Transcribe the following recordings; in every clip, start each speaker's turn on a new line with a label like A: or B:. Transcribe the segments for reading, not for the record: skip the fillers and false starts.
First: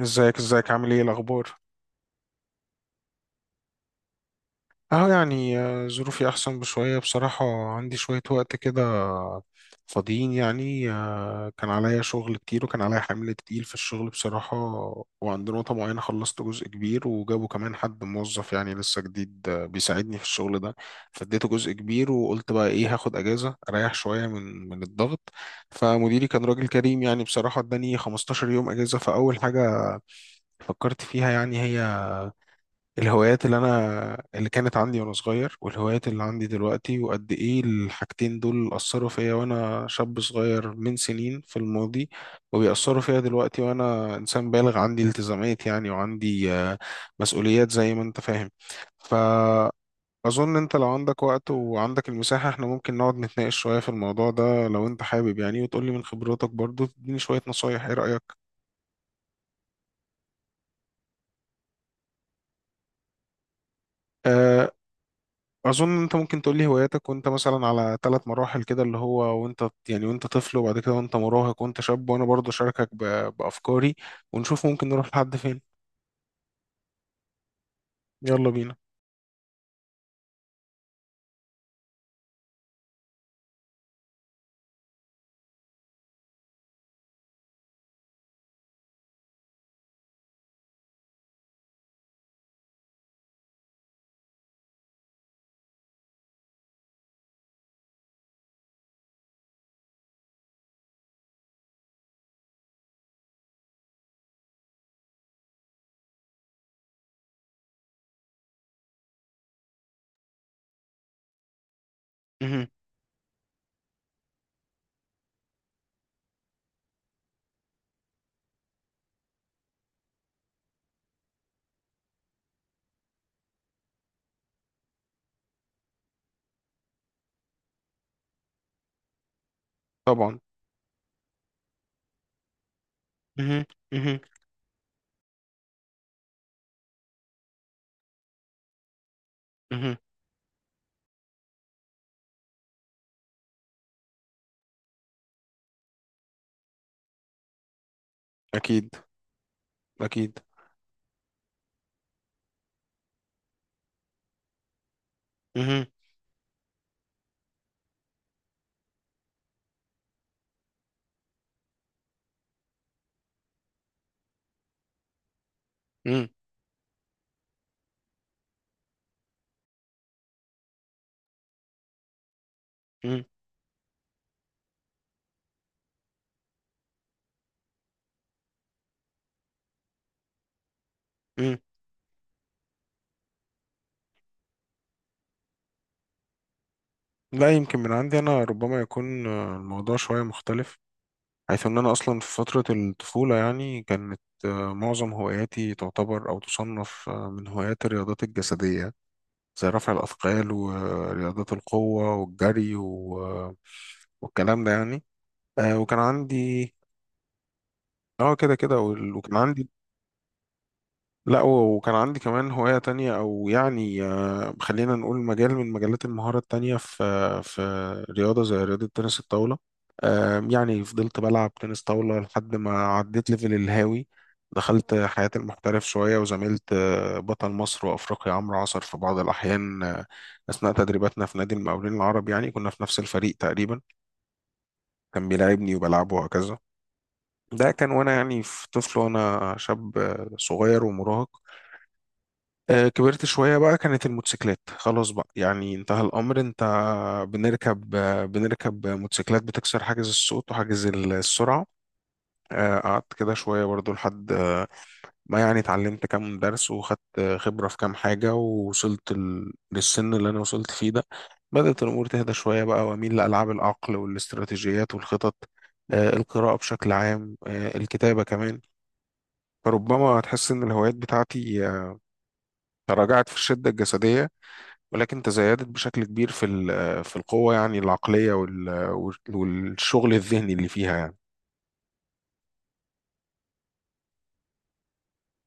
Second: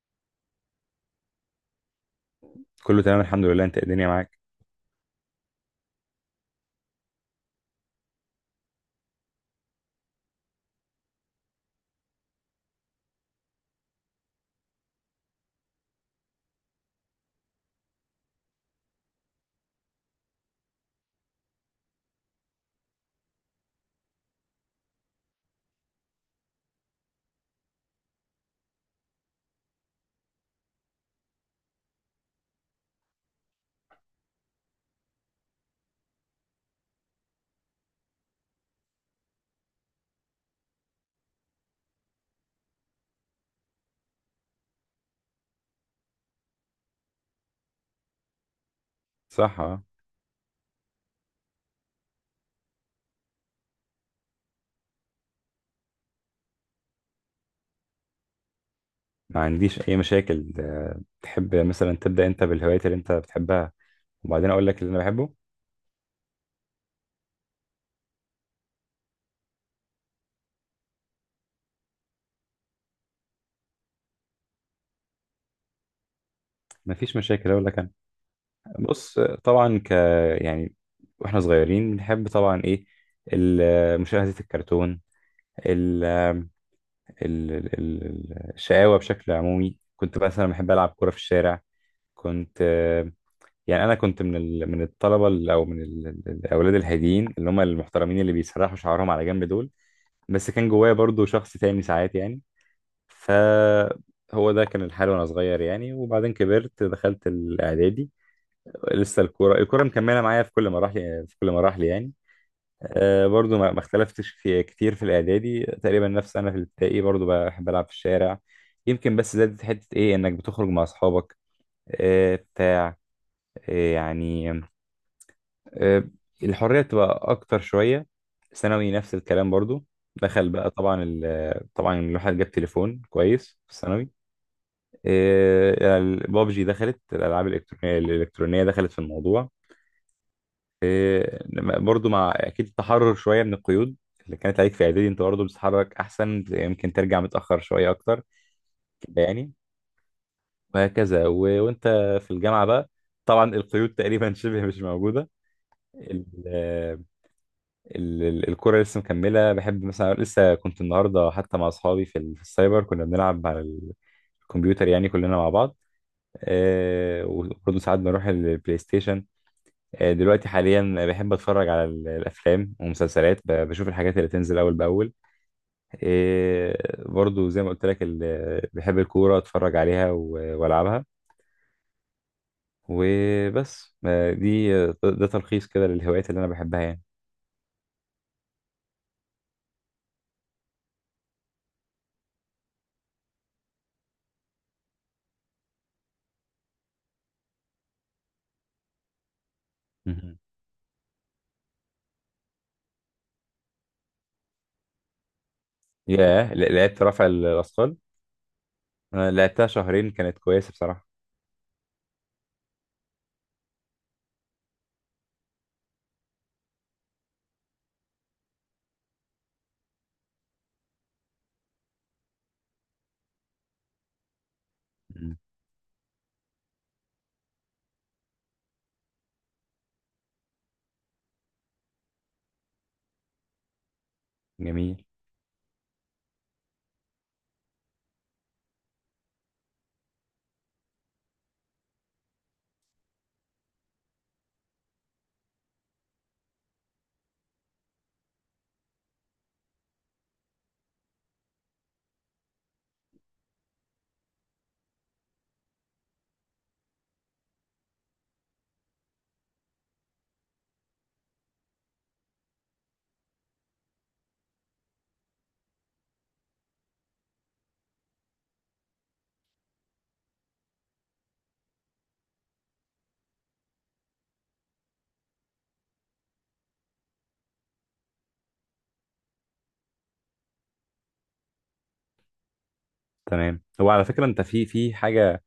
A: ازيك ازيك، عامل ايه الاخبار؟
B: كله تمام الحمد لله، انت الدنيا معاك.
A: اهو يعني ظروفي احسن بشويه بصراحه. عندي شويه وقت كده فاضيين يعني. كان عليا شغل كتير وكان عليا حمل تقيل في الشغل بصراحه. وعند نقطه معينه خلصت جزء كبير، وجابوا كمان حد موظف يعني لسه جديد، بيساعدني في الشغل ده. فاديته جزء كبير، وقلت بقى ايه، هاخد اجازه اريح شويه من الضغط. فمديري كان راجل كريم يعني بصراحه، اداني 15 يوم اجازه. فاول حاجه فكرت فيها يعني، هي الهوايات اللي كانت عندي وانا صغير، والهوايات اللي عندي دلوقتي، وقد ايه الحاجتين دول اثروا فيا وانا شاب صغير من سنين في الماضي، وبيأثروا فيا دلوقتي وانا انسان بالغ، عندي التزامات يعني، وعندي مسؤوليات زي ما انت فاهم.
B: صح، اه.
A: فأظن، انت لو عندك وقت وعندك المساحة، احنا ممكن نقعد نتناقش شوية في الموضوع ده لو انت حابب يعني، وتقولي من خبراتك برضو، تديني شوية نصايح. ايه رأيك؟
B: ما عنديش اي مشاكل، تحب مثلا تبدا انت بالهوايات اللي انت بتحبها وبعدين اقول
A: آه،
B: لك اللي انا بحبه.
A: اظن انت ممكن تقول لي هواياتك وانت مثلا على ثلاث مراحل كده، اللي هو وانت يعني وانت طفل، وبعد كده وانت مراهق، وانت شاب، وانا برضه اشاركك بافكاري. ونشوف ممكن نروح لحد فين.
B: ما فيش مشاكل، اقول لك انا.
A: يلا بينا.
B: بص، طبعا ك يعني واحنا صغيرين بنحب طبعا ايه مشاهده الكرتون. ال... الشقاوه بشكل عمومي، كنت مثلا بحب العب كوره في الشارع. كنت آه، يعني انا كنت من من الطلبه ال- او من ال... ال- الاولاد الهاديين اللي هم المحترمين اللي بيسرحوا شعرهم على جنب دول. بس كان جوايا برضو شخص تاني ساعات يعني. فهو ده كان الحال وانا صغير يعني. وبعدين كبرت، دخلت الاعدادي. لسه الكوره، مكمله معايا في كل مراحل، يعني.
A: مهم.
B: أه برضو ما اختلفتش في كتير في الاعدادي، تقريبا نفس انا في الابتدائي، برضو بحب العب في الشارع. يمكن بس زادت حته ايه، انك بتخرج مع اصحابك. أه بتاع أه يعني آه، الحرية بتبقى أكتر شوية. ثانوي نفس الكلام برضو.
A: طبعا.
B: دخل بقى طبعا طبعا الواحد جاب تليفون كويس
A: مهم.
B: في الثانوي.
A: مهم.
B: البابجي، دخلت الألعاب الإلكترونية، دخلت في الموضوع.
A: مهم.
B: برضو مع أكيد التحرر شوية من القيود اللي كانت عليك في إعدادي، أنت برضو بتتحرك أحسن، يمكن ترجع متأخر شوية أكتر
A: اكيد.
B: كده يعني.
A: اكيد.
B: وهكذا و... وأنت في الجامعة بقى، طبعا القيود تقريبا شبه مش
A: مهم.
B: موجودة. الكورة لسه مكملة، بحب مثلا لسه كنت النهاردة حتى مع أصحابي في السايبر كنا بنلعب على الكمبيوتر يعني كلنا مع بعض.
A: مهم.
B: آه وبرضه ساعات بنروح البلاي ستيشن. آه دلوقتي حاليا بحب أتفرج على الأفلام
A: مهم.
B: ومسلسلات، بشوف الحاجات اللي تنزل أول بأول. آه برضه زي ما قلت لك، بحب الكورة أتفرج عليها وألعبها
A: مهم.
B: وبس. آه دي، ده تلخيص كده للهوايات اللي أنا بحبها يعني.
A: لا، يمكن من عندي انا ربما يكون الموضوع شويه مختلف. حيث ان انا اصلا في فتره الطفوله يعني، كانت معظم هواياتي تعتبر او تصنف، من هوايات الرياضات الجسديه. زي رفع
B: مهم.
A: الأثقال ورياضات القوة والجري، والكلام ده يعني. وكان
B: ياه،
A: عندي.
B: لعبت رفع الأثقال.
A: اه كده كده.
B: أنا
A: وكان
B: لعبتها
A: عندي.
B: شهرين، كانت كويسة بصراحة.
A: لا، وكان عندي كمان هواية تانية، أو يعني، خلينا نقول مجال من مجالات المهارة التانية في رياضة، زي رياضة تنس الطاولة. يعني فضلت بلعب تنس طاولة لحد ما عديت ليفل الهاوي. دخلت حياة
B: مم.
A: المحترف شوية وزميلت بطل مصر وأفريقيا عمرو عصر في بعض الأحيان، أثناء تدريباتنا في نادي المقاولين العرب. يعني كنا في نفس الفريق تقريبا.
B: جميل.
A: كان بيلاعبني وبلعبه وهكذا. ده كان وأنا يعني في طفل وأنا شاب صغير ومراهق. كبرت شوية بقى، كانت الموتوسيكلات خلاص بقى يعني انتهى الأمر. انت بنركب موتوسيكلات بتكسر حاجز الصوت وحاجز السرعة. قعدت كده شوية برضو لحد ما، يعني اتعلمت كام درس، وخدت خبرة في كام حاجة، ووصلت للسن اللي أنا وصلت فيه ده. بدأت الأمور تهدى شوية بقى، وأميل لألعاب العقل والاستراتيجيات والخطط، القراءة بشكل عام، الكتابة كمان. فربما تحس إن الهوايات بتاعتي تراجعت في الشدة الجسدية، ولكن تزايدت بشكل كبير في ال- آه، في القوة يعني العقلية والشغل الذهني اللي فيها يعني.
B: تمام. هو على فكرة انت في حاجة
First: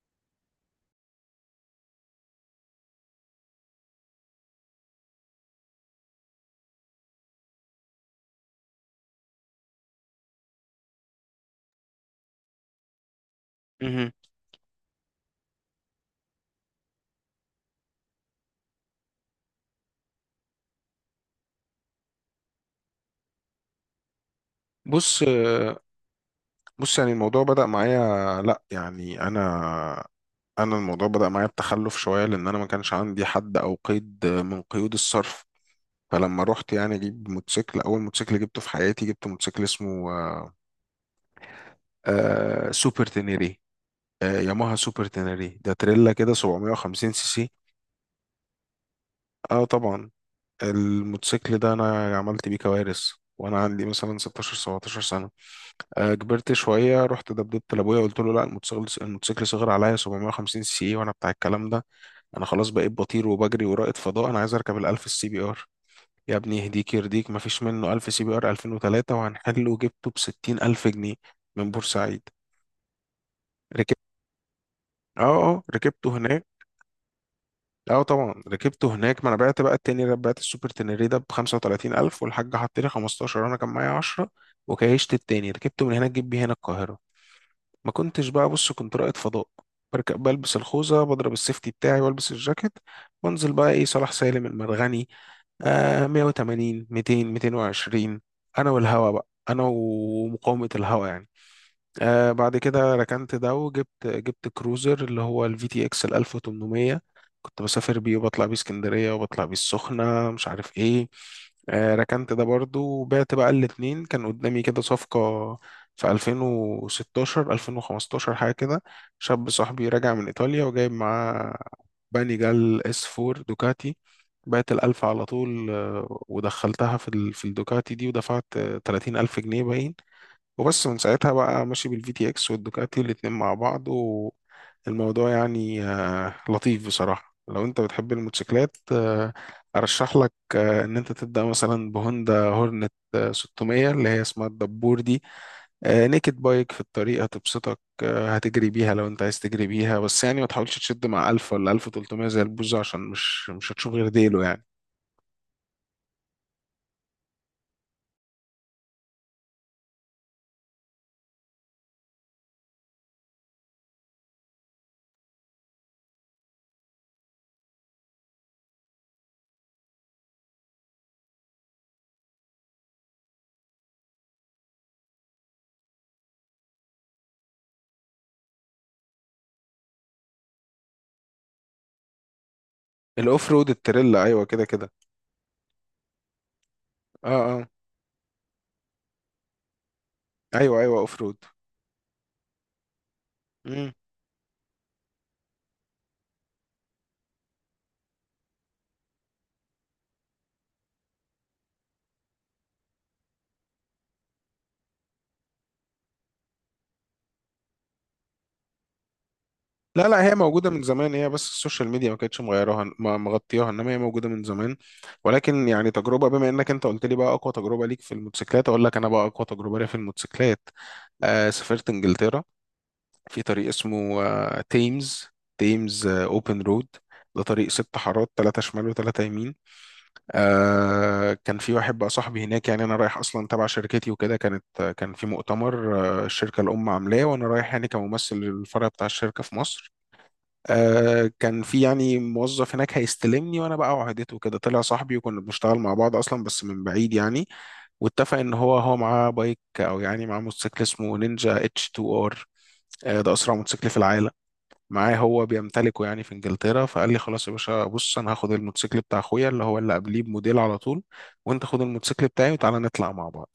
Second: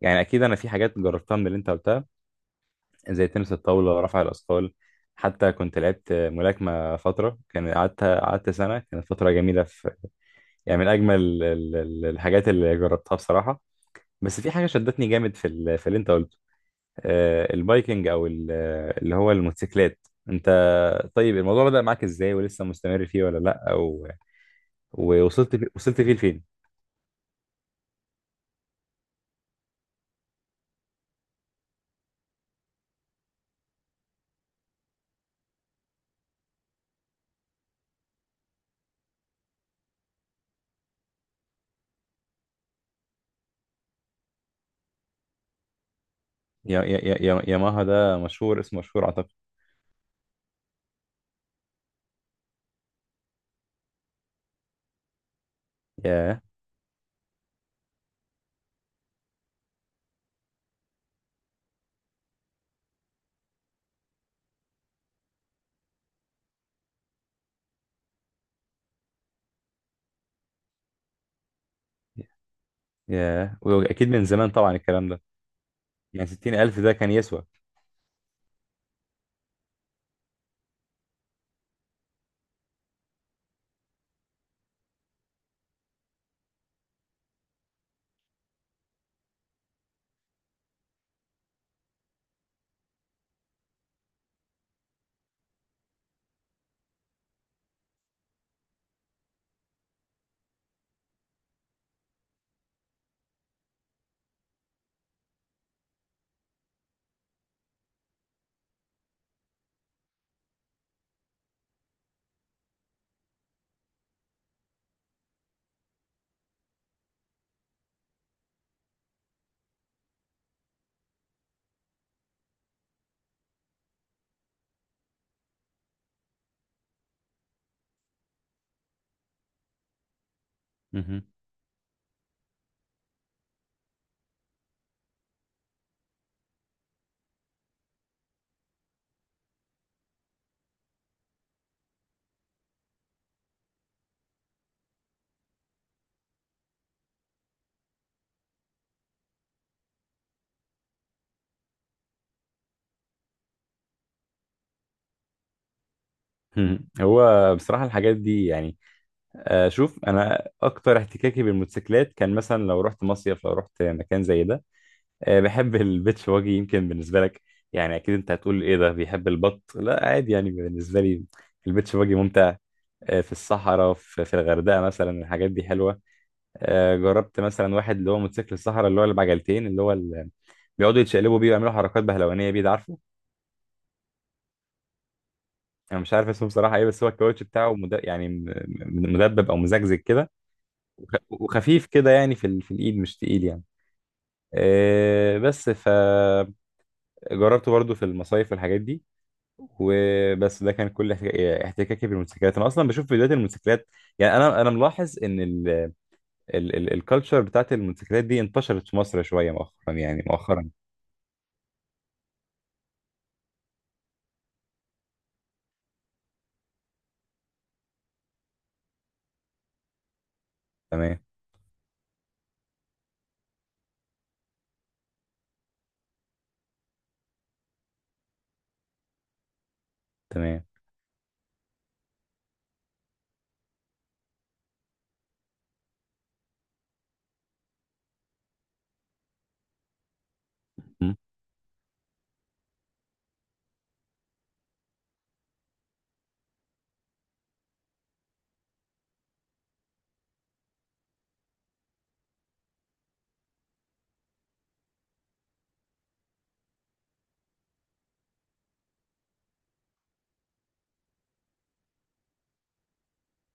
B: يعني، اكيد انا في حاجات جربتها من اللي انت قلتها، زي تنس الطاولة، رفع الاثقال. حتى كنت لعبت ملاكمة فترة، كان قعدت سنة، كانت فترة جميلة في، يعني من اجمل الحاجات اللي جربتها بصراحة.
A: مهم.
B: بس في حاجة شدتني جامد في اللي انت قلته. البايكنج، اللي هو الموتوسيكلات. انت، طيب الموضوع بدأ معاك ازاي، ولسه مستمر فيه ولا لا، او
A: بص.
B: وصلت فيه لفين؟
A: بص، يعني الموضوع بدأ معايا. لا يعني انا الموضوع بدأ معايا بتخلف شوية، لان انا ما كانش عندي حد او قيد من قيود الصرف. فلما رحت يعني اجيب موتوسيكل، اول موتوسيكل جبته في حياتي جبت موتوسيكل اسمه سوبر تينيري. ياماها سوبر تينيري، ده تريلا كده
B: يا يا
A: 750
B: يا
A: سي
B: يا
A: سي.
B: ياماها ده مشهور، اسمه مشهور أعتقد.
A: اه طبعا. الموتوسيكل ده انا عملت بيه كوارث وانا عندي مثلا 16 17 سنه.
B: ياه.
A: كبرت شويه، رحت دبدبت لابويا، قلت له: لا، الموتوسيكل صغير عليا، 750 سي سي وانا بتاع الكلام ده. انا خلاص بقيت بطير وبجري ورائد فضاء، انا عايز اركب ال 1000 السي بي ار. يا ابني يهديك يرضيك، ما فيش منه 1000 سي بي ار 2003، وهنحله وجبته ب 60000 جنيه من بورسعيد.
B: ياه، وأكيد
A: ركبت
B: من زمان طبعا الكلام ده.
A: اه اه، ركبته
B: يعني
A: هناك.
B: ستين ألف ده كان يسوى.
A: اه طبعا، ركبته هناك، ما انا بعت بقى التاني ده، بعت السوبر تنري ده ب 35000، والحاج حط لي 15، انا كان معايا 10. وكيشت التاني ركبته من هناك جيب بيه هنا القاهره. ما كنتش بقى، بص كنت رائد فضاء، بركب، بلبس الخوذه، بضرب السيفتي بتاعي، والبس الجاكيت. وانزل بقى ايه، صلاح سالم، المرغني، 180 200 220، انا والهوا بقى، انا ومقاومه الهوا يعني. بعد كده ركنت ده، وجبت كروزر اللي هو الفي تي اكس ال 1800. كنت بسافر بيه، وبطلع بيه اسكندرية، وبطلع بيه السخنة، مش عارف ايه. ركنت ده برضو، وبعت بقى الاتنين، كان قدامي كده صفقة في 2016 2015 حاجة كده. شاب صاحبي راجع من إيطاليا، وجايب معاه بانيجال اس 4 دوكاتي. بعت الألف على طول، ودخلتها في الدوكاتي دي، ودفعت تلاتين ألف جنيه باين. وبس، من
B: مهم.
A: ساعتها بقى ماشي بالفي تي اكس والدوكاتي الاتنين مع بعض. والموضوع يعني لطيف بصراحة. لو انت بتحب الموتوسيكلات، ارشح لك ان انت تبدأ مثلا بهوندا هورنت 600، اللي هي اسمها الدبور دي. نيكد بايك، في الطريق هتبسطك، هتجري بيها لو انت عايز تجري بيها، بس يعني ما تحاولش تشد مع 1000 ولا 1300 زي البوزة، عشان مش هتشوف غير ديله يعني.
B: مهم. هو بصراحة الحاجات دي يعني، شوف أنا أكتر احتكاكي بالموتوسيكلات كان مثلا لو رحت مصيف، لو رحت مكان زي ده، بحب البيتش واجي، يمكن بالنسبة لك يعني أكيد أنت هتقول إيه ده بيحب البط، لا عادي يعني بالنسبة لي البيتش واجي ممتع. في الصحراء، في الغردقة مثلا، الحاجات دي حلوة. جربت مثلا واحد اللي هو موتوسيكل الصحراء اللي هو اللي بعجلتين اللي هو اللي بيقعدوا يتشقلبوا بيه ويعملوا حركات بهلوانيه بيه، ده عارفه.
A: الاوف رود، التريلا، ايوه كده كده.
B: انا مش عارف اسمه بصراحه ايه، بس هو
A: اه
B: الكاوتش
A: اه،
B: بتاعه مد... يعني م- م- مدبب او مزجزج كده،
A: ايوه ايوه، اوف رود.
B: وخفيف كده يعني في الايد مش تقيل يعني. بس فجربته برضو في المصايف والحاجات دي وبس. ده كان كل احتكاكي بالموتوسيكلات. انا اصلا بشوف فيديوهات الموتوسيكلات يعني. انا ملاحظ ان الكالتشر بتاعت الموتوسيكلات دي انتشرت في مصر شويه مؤخرا،
A: لا لا،
B: يعني
A: هي موجودة
B: مؤخرا.
A: من زمان، هي بس السوشيال ميديا ما كانتش مغيرها مغطياها، انما هي موجودة من زمان. ولكن يعني، تجربة، بما انك انت قلت لي بقى اقوى تجربة ليك في الموتوسيكلات، اقول لك انا بقى اقوى تجربة ليا في الموتوسيكلات.
B: تمام.
A: سافرت انجلترا، في طريق اسمه تيمز، اوبن رود. ده طريق ست حارات، ثلاثة شمال وثلاثة يمين.
B: تمام.
A: كان في واحد بقى صاحبي هناك، يعني انا رايح اصلا تبع شركتي وكده، كان في مؤتمر. الشركة الام عاملاه، وانا رايح يعني كممثل للفرع بتاع الشركة في مصر.
B: مم.
A: كان في يعني موظف هناك هيستلمني وانا بقى وعدته كده، طلع صاحبي، وكنا بنشتغل مع بعض اصلا بس من بعيد يعني. واتفق ان هو معاه بايك، او يعني معاه موتوسيكل اسمه نينجا اتش 2 ار. ده اسرع موتوسيكل في العالم. معاه، هو بيمتلكه يعني في انجلترا. فقال لي: خلاص يا باشا بص، انا هاخد الموتوسيكل بتاع اخويا، اللي هو اللي قبليه بموديل على طول. وانت خد الموتوسيكل بتاعي وتعالى نطلع مع بعض.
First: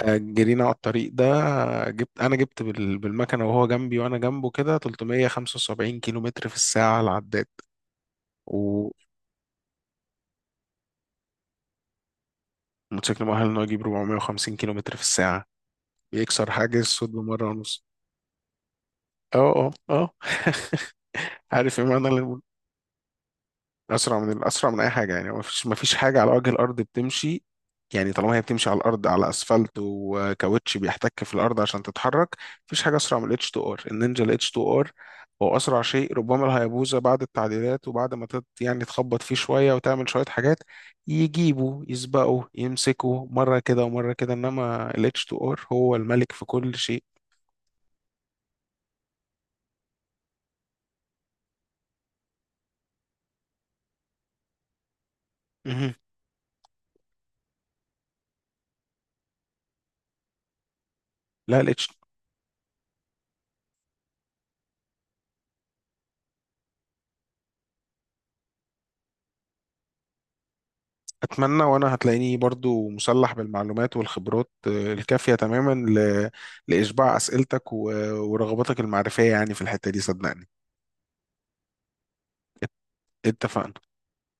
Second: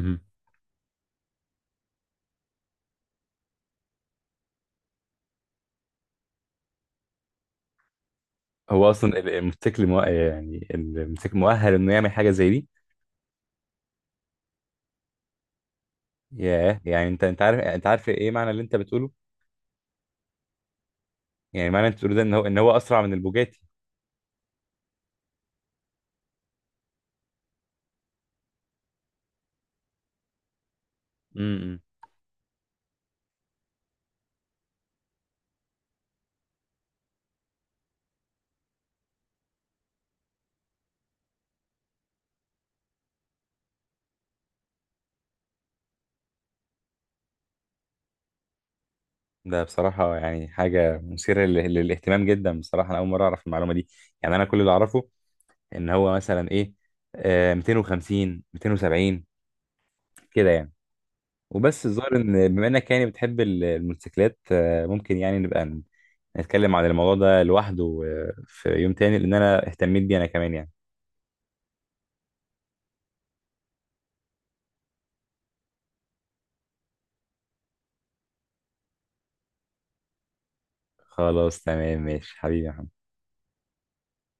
A: جرينا على الطريق ده. انا جبت بالمكنه وهو جنبي وانا جنبه كده، 375 كيلو متر في الساعه على العداد.
B: هو
A: وموتوسيكل
B: اصلا الموتوسيكل مو... يعني الموتوسيكل مؤهل انه يعمل حاجه زي دي؟
A: مؤهل انه يجيب 450 كيلو متر في الساعة، بيكسر
B: ياه،
A: حاجز
B: يعني
A: صوت
B: انت
A: بمرة
B: عارف،
A: ونص.
B: انت عارف ايه معنى اللي انت بتقوله؟
A: اه اه اه
B: يعني
A: عارف ايه
B: معنى اللي انت بتقوله ده ان
A: معنى.
B: هو ان هو اسرع من البوجاتي.
A: اسرع من اي حاجه يعني، ما فيش حاجه على وجه الارض بتمشي. يعني طالما هي بتمشي على الارض، على اسفلت وكاوتش بيحتك في الارض
B: امم.
A: عشان تتحرك. مفيش حاجه اسرع من الاتش 2 ار، النينجا الاتش 2 ار هو اسرع شيء، ربما الهيابوزا بعد التعديلات وبعد ما يعني تخبط فيه شويه وتعمل شويه حاجات. يجيبوا يسبقوا يمسكوا مره كده ومره كده، انما الاتش 2 ار هو الملك في كل شيء.
B: ده بصراحه يعني حاجه مثيره للاهتمام جدا بصراحه، انا اول مره اعرف المعلومه دي. يعني انا كل اللي اعرفه ان
A: مهم.
B: هو مثلا ايه، آه 250 270 كده يعني
A: لا،
B: وبس.
A: الاتش.
B: الظاهر ان بما انك يعني بتحب الموتوسيكلات، ممكن يعني نبقى نتكلم عن الموضوع ده لوحده في يوم تاني، لان انا اهتميت بيه انا كمان يعني.
A: أتمنى، وأنا هتلاقيني برضو مسلح بالمعلومات والخبرات الكافية تماما لإشباع أسئلتك ورغباتك المعرفية يعني في الحتة دي صدقني.
B: خلاص تمام، ماشي حبيبي
A: ات-
B: يا محمد.
A: اتفقنا.